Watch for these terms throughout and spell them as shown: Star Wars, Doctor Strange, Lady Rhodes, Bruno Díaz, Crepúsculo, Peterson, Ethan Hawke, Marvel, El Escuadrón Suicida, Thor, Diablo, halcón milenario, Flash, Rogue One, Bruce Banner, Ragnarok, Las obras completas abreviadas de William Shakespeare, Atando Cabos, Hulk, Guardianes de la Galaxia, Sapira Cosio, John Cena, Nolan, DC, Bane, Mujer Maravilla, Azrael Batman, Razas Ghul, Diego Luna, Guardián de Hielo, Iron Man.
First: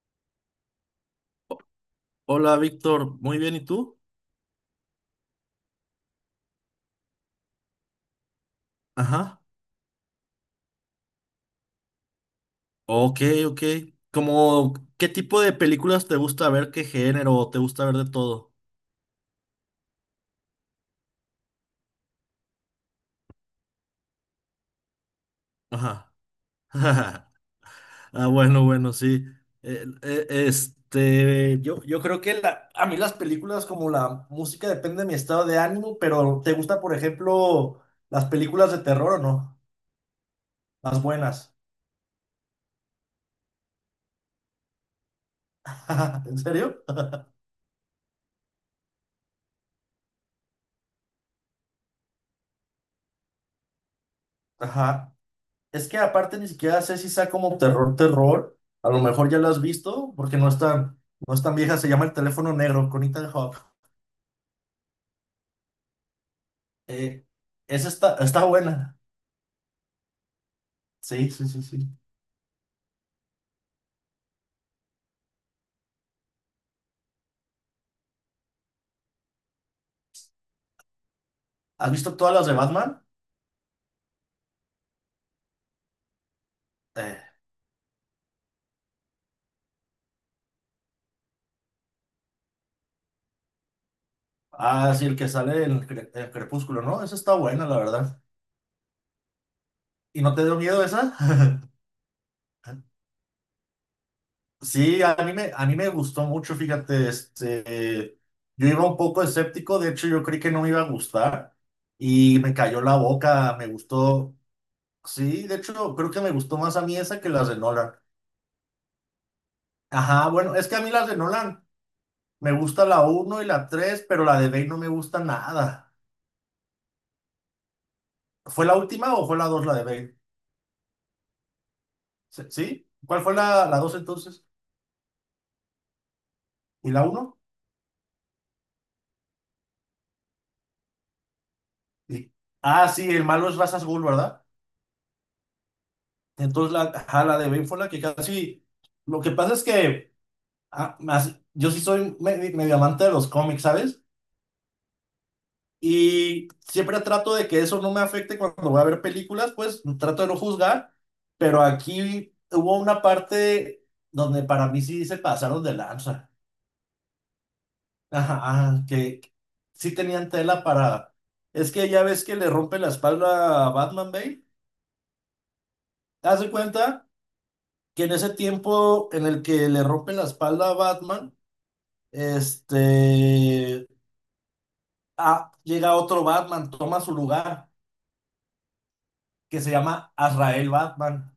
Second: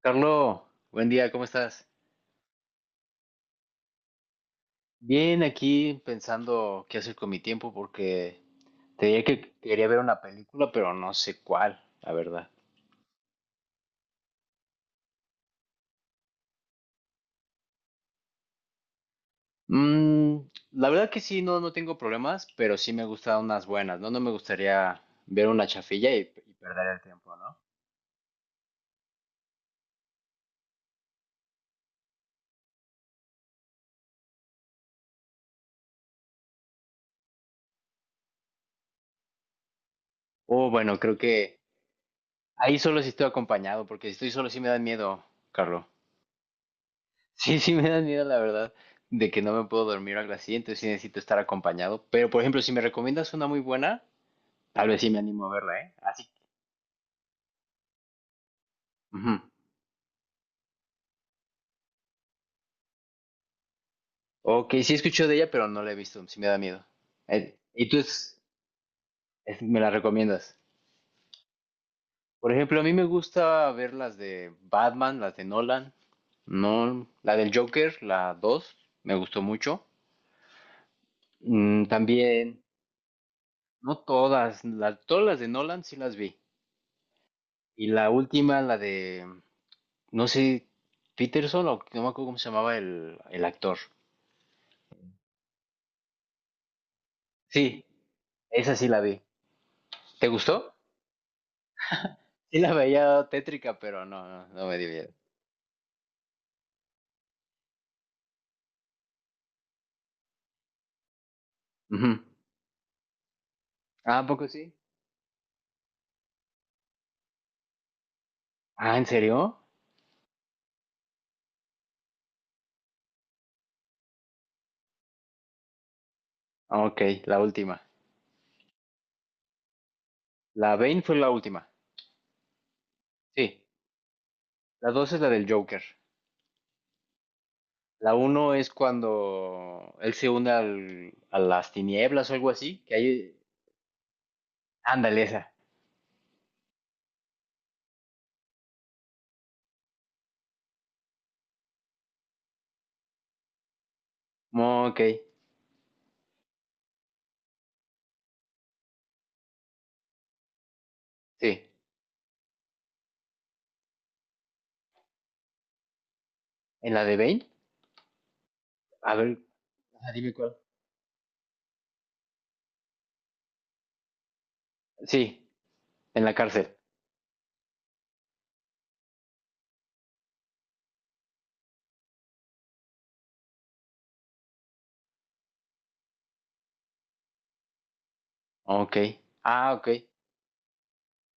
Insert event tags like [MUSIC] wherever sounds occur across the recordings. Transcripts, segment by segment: Carlos, buen día, ¿cómo estás? Hola, Víctor. Muy bien, ¿y tú? Bien, aquí pensando qué hacer con mi tiempo porque te diría Ajá. que quería ver una película, pero no sé cuál, la verdad. Ok, ok. Como, ¿qué tipo de películas te gusta ver? ¿Qué género? ¿Te gusta ver de todo? Mm, la verdad que sí, no, no tengo problemas, pero sí me gustan unas buenas, ¿no? No me gustaría ver una chafilla Ajá. y perder el [LAUGHS] tiempo, ¿no? Ah, bueno, bueno, sí. Yo creo que a mí las películas como la música depende de mi estado de ánimo, pero ¿te gusta, por ejemplo, las películas de terror o no? O bueno, Las creo buenas. que ahí solo si estoy acompañado, porque si estoy solo sí me da miedo, Carlos. [LAUGHS] [LAUGHS] ¿En serio? [LAUGHS] Sí, sí me da miedo, la verdad, de que no me puedo dormir o algo así, entonces sí necesito estar acompañado. Pero, por ejemplo, si me recomiendas una muy buena. Tal vez sí Ajá. me animo a verla, Es ¿eh? que Así. aparte ni siquiera sé si sea como terror, terror. A lo mejor Ujú. ya lo has visto, porque no es tan vieja. Se llama El teléfono negro con Ethan Hawke. Ok, sí escucho de ella, pero no la he visto, sí me da miedo. Eh, ¿y esa tú es- está buena. es- me la recomiendas? Sí, sí, sí, sí. Por ejemplo, a mí me gusta ver las de Batman, las de Nolan, no, la del Joker, la 2 me gustó mucho. ¿Has visto todas las de También, Batman? no todas, todas las de Nolan sí las vi. Eh, Y la última, la de, no sé, Peterson o no me acuerdo cómo se llamaba el actor. ah, sí, el que sale en en Crepúsculo, ¿no? Esa está Sí, buena, la verdad. esa sí la vi. ¿Y ¿Te no te dio gustó? miedo esa? [LAUGHS] Sí la veía tétrica, pero no, no, no me dio Sí, miedo. A mí me gustó mucho, fíjate, este, yo iba un poco escéptico, de hecho yo creí que no me iba a gustar Ujú. y me cayó la boca, me Ah, ¿a gustó. poco sí? Sí, de hecho, creo que me gustó más a mí esa que las de Nolan. Ah, ¿en serio? Ajá, bueno, es que a mí las de Nolan me gusta la uno y la tres, pero la de Bane no me gusta nada. Ah, ok, la última. ¿Fue la última o fue la dos la de Bane? La Bane fue la última. ¿Sí? ¿Cuál fue Sí. La 2 entonces? La dos es la del Joker. ¿Y la uno? La uno es cuando él se une al, a las tinieblas Sí. o algo así. Ah, Que sí, el hay... malo es Razas Ghul, ¿verdad? Ándale, esa. Entonces la, ajá, la de Bane fue la que casi... Lo que pasa es que ah, yo sí soy medio amante de los cómics, ¿sabes? Mm, ok, Y siempre trato de que eso no me afecte cuando voy a ver películas, pues trato de no juzgar, pero sí. aquí hubo una parte donde para mí sí se pasaron de lanza. ¿En la de Bane? Ajá, ajá, A que ver, que sí ajá, tenían dime cuál. tela para... Es que ya ves que le rompe la espalda a Batman Bale. Sí, en la Haz de cárcel. cuenta que en ese tiempo en el que le rompe la espalda a Batman, este... ah, llega otro Batman, toma su lugar, Oh, ok. que Ah, se ok. llama Azrael Batman.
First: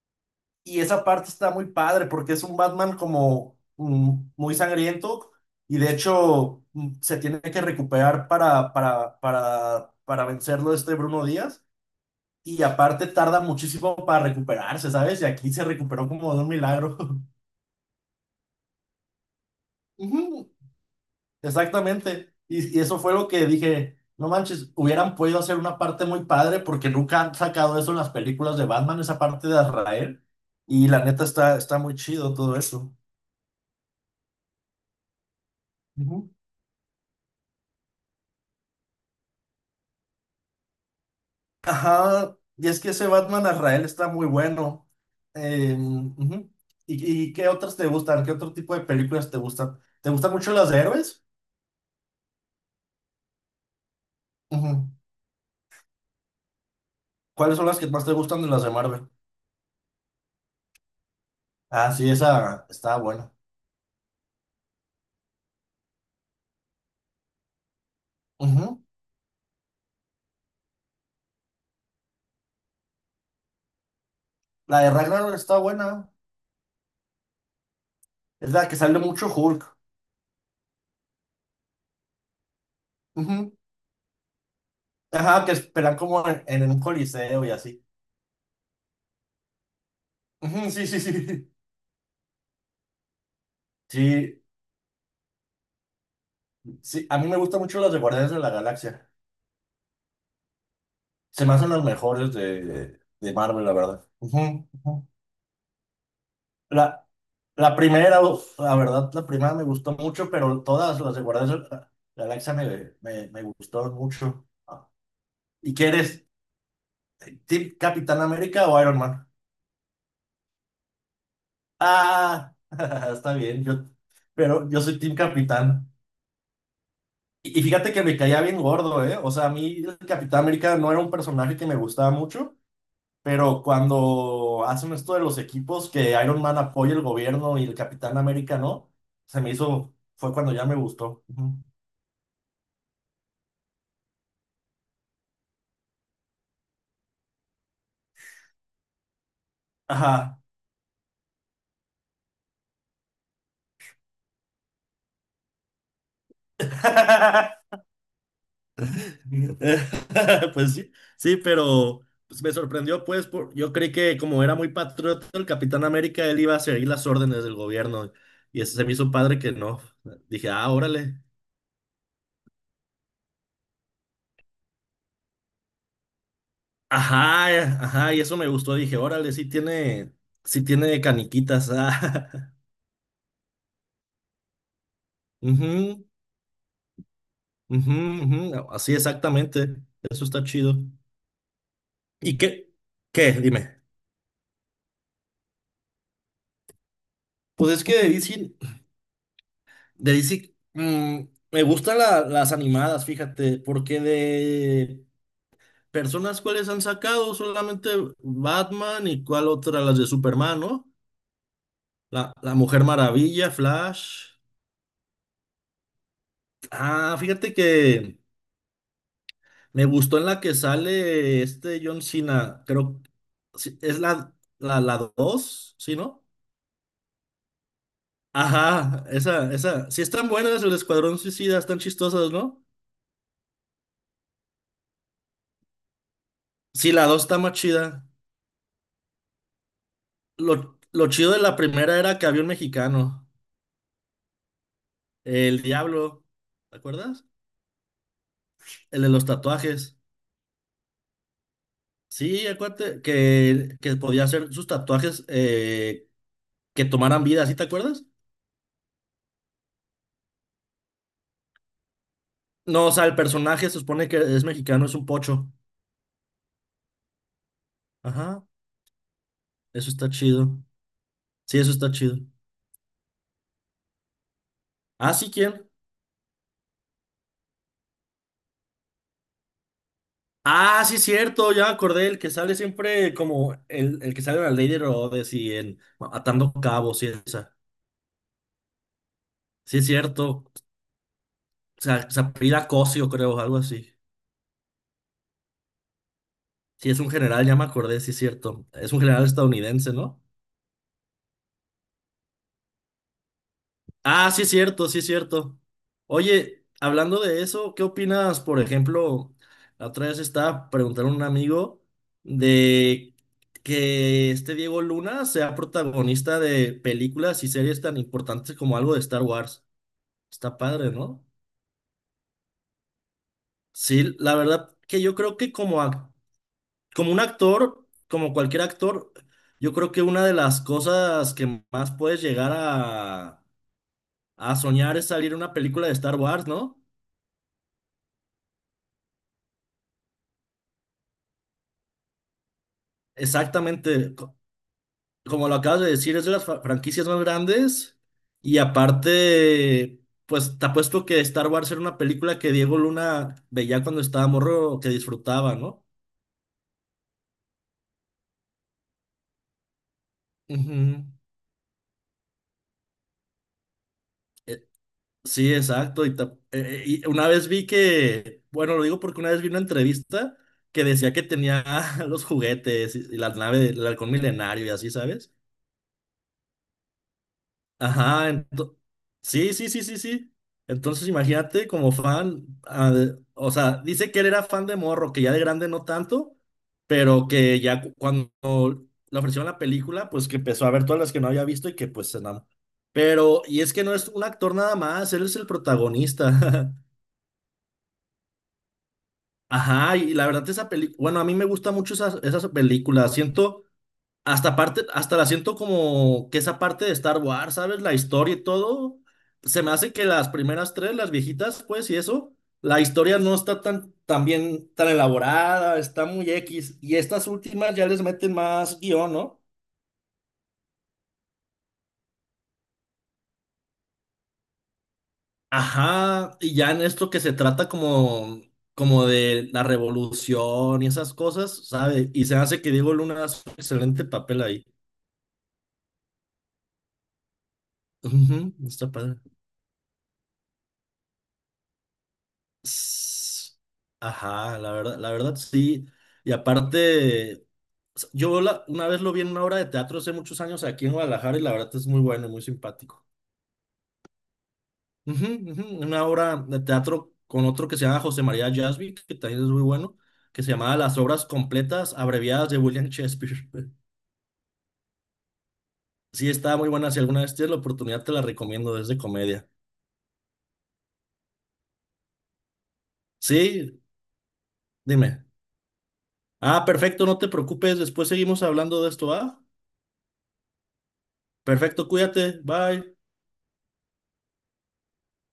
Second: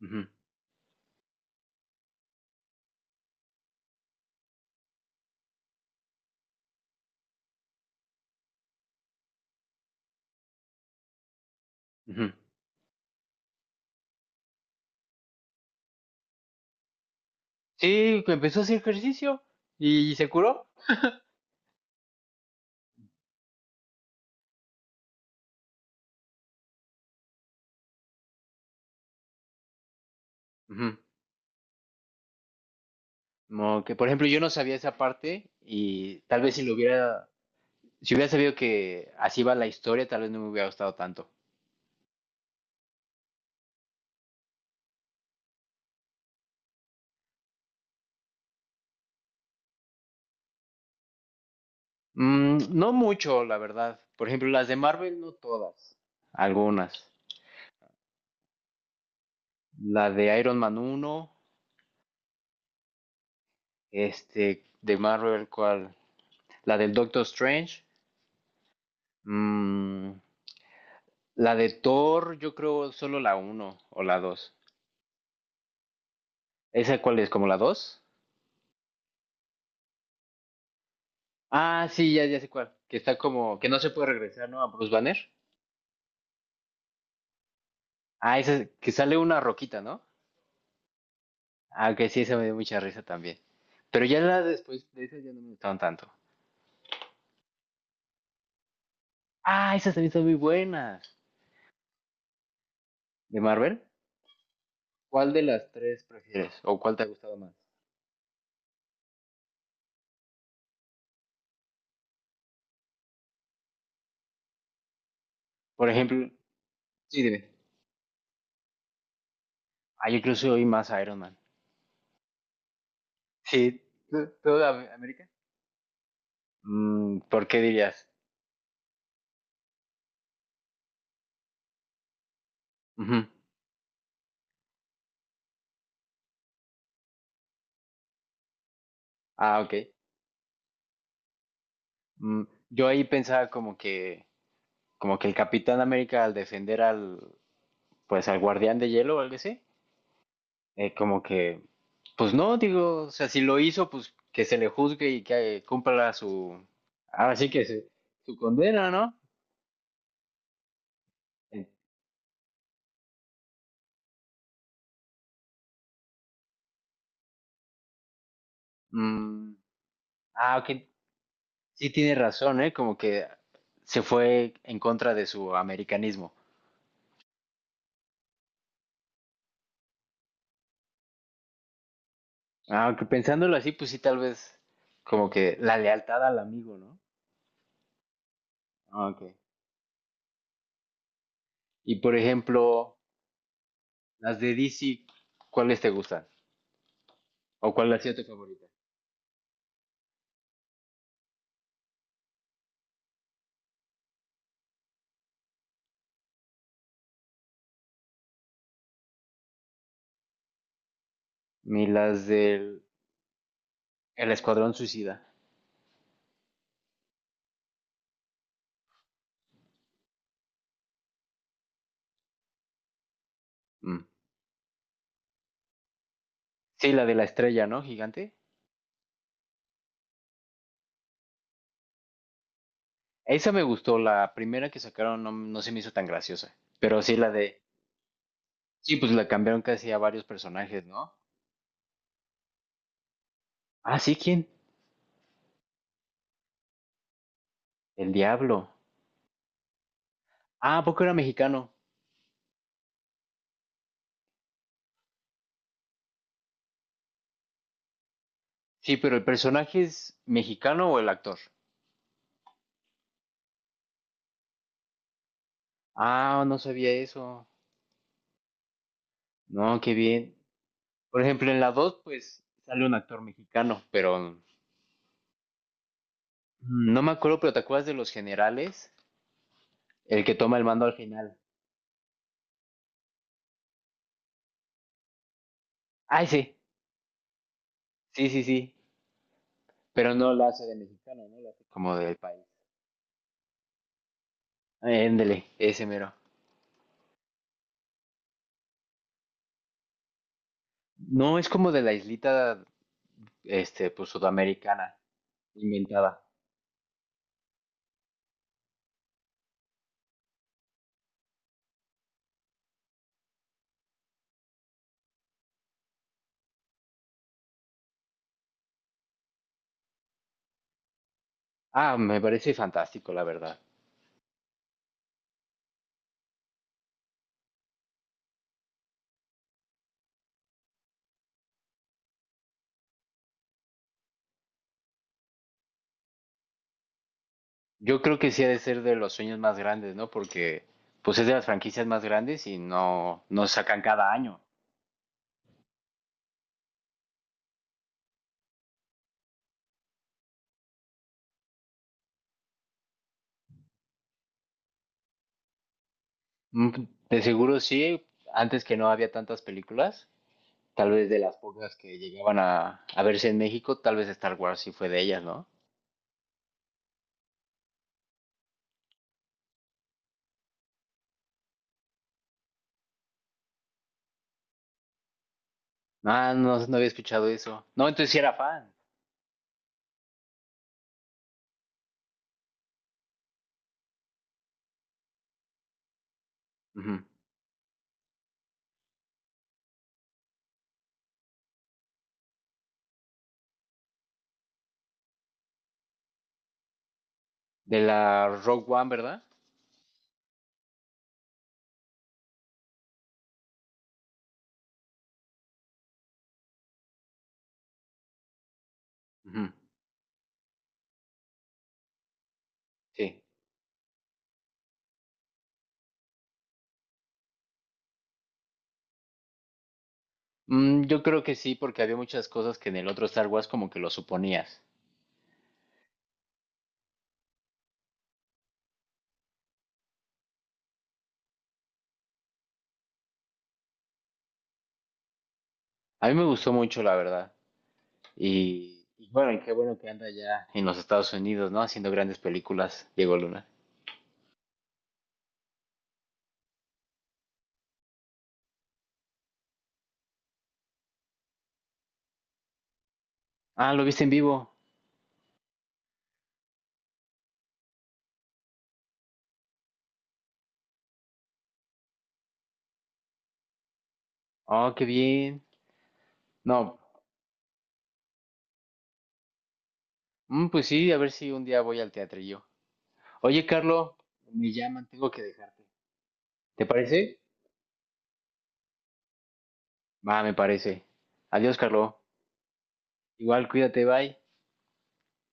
Ujú, Y esa parte está muy padre porque es un Batman como mm, muy sangriento y de hecho mm, se tiene que recuperar para vencerlo este Bruno Díaz. ujú. Y aparte tarda muchísimo para recuperarse, ¿sabes? Y aquí se recuperó como de un milagro. [LAUGHS] Sí, que empezó a hacer ejercicio y se Ujú, curó. exactamente. Y eso fue lo que dije, no manches, hubieran podido hacer una parte muy padre porque nunca han sacado eso en las películas de Batman, esa parte de Azrael. Y Ujú. la neta está muy chido todo eso. Como que, por ejemplo, yo no sabía esa parte y Ujú. tal vez si hubiera sabido que así va la historia, tal vez no me hubiera gustado tanto. Ajá, y es que ese Batman Azrael está muy bueno. Ujú. Y qué otras te gustan? ¿Qué otro tipo de películas te gustan? ¿Te gustan mucho las de héroes? No mucho, la verdad. Por ejemplo, las de Ujú. Marvel, no todas, algunas. ¿Cuáles son las que más te gustan de las de Marvel? La de Iron Man uno Ah, sí, esa está buena. este, de Marvel, ¿cuál? La del Doctor Strange, Ujú. mm, la de Thor, yo creo solo la uno o la dos. La de Ragnarok está buena. ¿Esa cuál es? ¿Como la dos? Es la que sale mucho Hulk. Ah, sí, ya, ya sé cuál. Que está Ujú. como, que no se puede regresar, ¿no? A Bruce Banner. Ajá, que esperan como en un coliseo y así. Ah, ese que sale una roquita, ¿no? Ujú, sí, sí, sí. [LAUGHS] Ah, ok, sí, esa me dio mucha risa también. Pero ya Sí, la después de esas ya no me gustaron tanto. sí, a mí me gustan mucho las de Guardianes de la Galaxia. Ah, esas también son muy buenas. Se me hacen las mejores de ¿De Marvel, la Marvel? verdad. Ujú, ujú. ¿Cuál de las tres prefieres? ¿O La, cuál te ha gustado más? la primera, uf, la verdad, la primera me gustó mucho, pero todas las de Guardianes de la Galaxia me gustaron mucho. Ah, ¿y Por qué eres? ejemplo, sí, dime. ¿Team Capitán América o Iron Man? Ah, yo creo que soy más Iron Man. Ah, [LAUGHS] está bien, Sí, yo, ¿tú, tú de pero yo soy Team América? Capitán. ¿Por qué Y fíjate que dirías? me caía bien gordo, ¿eh? O sea, a mí el Capitán América no era un personaje que me gustaba mucho, Ujú. pero cuando hacen esto de los equipos que Iron Man apoya el gobierno y el Capitán América no, se me Ah, ok. hizo, fue cuando ya me gustó. Ujú. Mm, yo ahí pensaba como que el Capitán América al defender al, pues al Guardián de Hielo o algo así, Ajá. Como que, pues no, digo, o sea, si lo hizo, pues que se le juzgue y que cumpla su, ahora sí que [LAUGHS] su condena, ¿no? [LAUGHS] Pues sí, sí, Eh, pero pues, me sorprendió, pues, por, yo creí que como era muy patriota el Capitán América, él iba a seguir las órdenes del gobierno y eso se me hizo padre mm, que no. Dije, ok, ah, órale. sí tiene razón, ¿eh? Como que se fue en contra de su americanismo. Ajá, ajá, y eso me gustó. Dije, órale, sí tiene caniquitas. Ah. Aunque pensándolo así, pues sí, tal vez como [LAUGHS] que la Ujú, lealtad al amigo, ¿no? ujú, ujú, así Ah, ok. exactamente. Eso está chido. Y por ¿Y qué? ejemplo, ¿Qué? Dime. las de DC, ¿cuáles te gustan? Pues ¿O es cuál que ha de sido tu DC, favorita? de DC, mm, me gustan las animadas, fíjate, porque de personas cuáles han sacado solamente Batman y cuál otra, las de Superman, ¿no? Las La del Mujer Maravilla, Flash. El Escuadrón Suicida. Ah, fíjate que me gustó en la que sale este John Cena, creo, sí, es Mm. La dos, ¿sí, no? Sí, la de la estrella, ¿no? Gigante. Ajá, esa, sí están buenas, el Escuadrón Suicida, están chistosas, ¿no? Esa me gustó, la primera que sacaron no, no se me hizo tan graciosa. Sí, Pero la sí, 2 la está más de. chida. Sí, pues la cambiaron casi a varios personajes, Lo ¿no? chido de la primera era que había un mexicano, Ah, sí, ¿quién? el Diablo, ¿te acuerdas? El diablo. El de los tatuajes. Ah, ¿a poco era mexicano? Sí, acuérdate que podía hacer sus tatuajes que tomaran vida, ¿sí te acuerdas? Sí, pero el personaje es mexicano o el actor. No, o sea, el personaje se supone que es mexicano, es un pocho. Ah, no sabía eso. Ajá, No, eso qué está bien. chido. Por ejemplo, Sí, en eso la está 2, chido. pues sale un actor mexicano, pero Ah, sí, ¿quién? no me acuerdo, pero ¿te acuerdas de los generales? El que toma el Ah, mando al sí, final. cierto, ya me acordé, el que sale siempre como el que sale en la Lady Rhodes y en bueno, Ah, sí, Atando Cabos y esa. sí, sí, sí. Sí, es Pero no cierto. la hace de mexicano, ¿no? La hace como del país. Sapira Cosio, creo, algo así. Éndele, ese mero. Sí, es un general, ya me acordé, sí es cierto. Es un general estadounidense, ¿no? No, es como de la islita, este, pues Ah, sí es cierto, sudamericana, sí es cierto. inventada. Oye, hablando de eso, ¿qué opinas, por ejemplo, la otra vez estaba preguntando a un amigo de que este Diego Luna sea protagonista de películas y series tan importantes como algo de Star Wars? Está padre, ¿no? Ah, me parece fantástico, la verdad. Sí, la verdad que yo creo que como, como un actor, como cualquier actor, yo creo que una de las cosas que más puedes llegar a soñar es salir en una película de Star Wars, ¿no? Yo creo que sí ha de ser de los sueños más grandes, ¿no? Porque, pues es de las franquicias más grandes y no, no sacan cada Exactamente, año. como lo acabas de decir, es de las franquicias más grandes y aparte, pues te apuesto que Star Wars era una película que Diego Luna veía cuando estaba morro, que disfrutaba, ¿no? Mm, De seguro sí, antes que no había tantas películas, tal Ujú. vez de las pocas que llegaban a verse en México, tal vez Star Wars sí fue de ellas, ¿no? Sí, exacto. Y, y una vez vi que, bueno, lo digo porque una vez vi una entrevista que decía que tenía [LAUGHS] los juguetes y la nave del halcón milenario y así, ¿sabes? Ah, no, no había escuchado eso. No, entonces sí Ajá, era fan. Sí, sí, sí, sí, sí. Entonces imagínate como fan, ah, o sea, dice que él era fan de morro, que ya de grande no tanto, Ujú. pero que ya cuando le ofrecieron la película, pues que empezó a ver todas las que no había visto y que pues se enamoró. Pero, y es que no es un actor nada más, él es el protagonista. [LAUGHS] De la Rogue One, ¿verdad? Ajá, y la verdad esa película, bueno, a mí me gusta mucho esas, esas películas, siento, hasta parte, hasta la siento como que esa parte de Star Wars, ¿sabes? La historia y todo, Ujú. se me hace que las primeras tres, las viejitas, pues, y eso, la historia Sí. no está tan, tan bien, tan elaborada, está muy X, y estas últimas ya les meten más guión, ¿no? Yo creo que sí, porque había muchas cosas que en el otro Star Wars como que lo suponías. Ajá, y ya en esto que se trata como, como de la revolución y esas cosas, sabe y se hace que Diego Luna hace un excelente papel ahí. A mí me gustó mucho, la verdad. Ujú, Y, está y padre. bueno, y qué bueno que anda ya en los Estados Unidos, ¿no? Haciendo grandes películas, Diego Luna. S- Ajá, la verdad sí. Y aparte, una vez lo vi en una obra de teatro hace muchos años aquí en Guadalajara y la verdad es muy bueno, y muy simpático. Ah, ¿lo viste en vivo? Ujú, ujú, una obra de teatro con otro que se llama José María Jasby, que también es muy bueno, que se llamaba Las obras completas abreviadas de William Shakespeare. [LAUGHS] Oh, qué bien. Sí, está muy No, buena. Si alguna vez tienes la oportunidad, te la recomiendo, es de comedia. Pues sí, a ver si un día voy al teatrillo. Oye, Sí, Carlo, me llaman, tengo que dime. dejarte. Ah, ¿Te perfecto, no parece? te preocupes. Después seguimos hablando de esto, ¿ah? Va, me parece. Adiós, Perfecto, Carlo. cuídate, bye. Igual, cuídate, bye.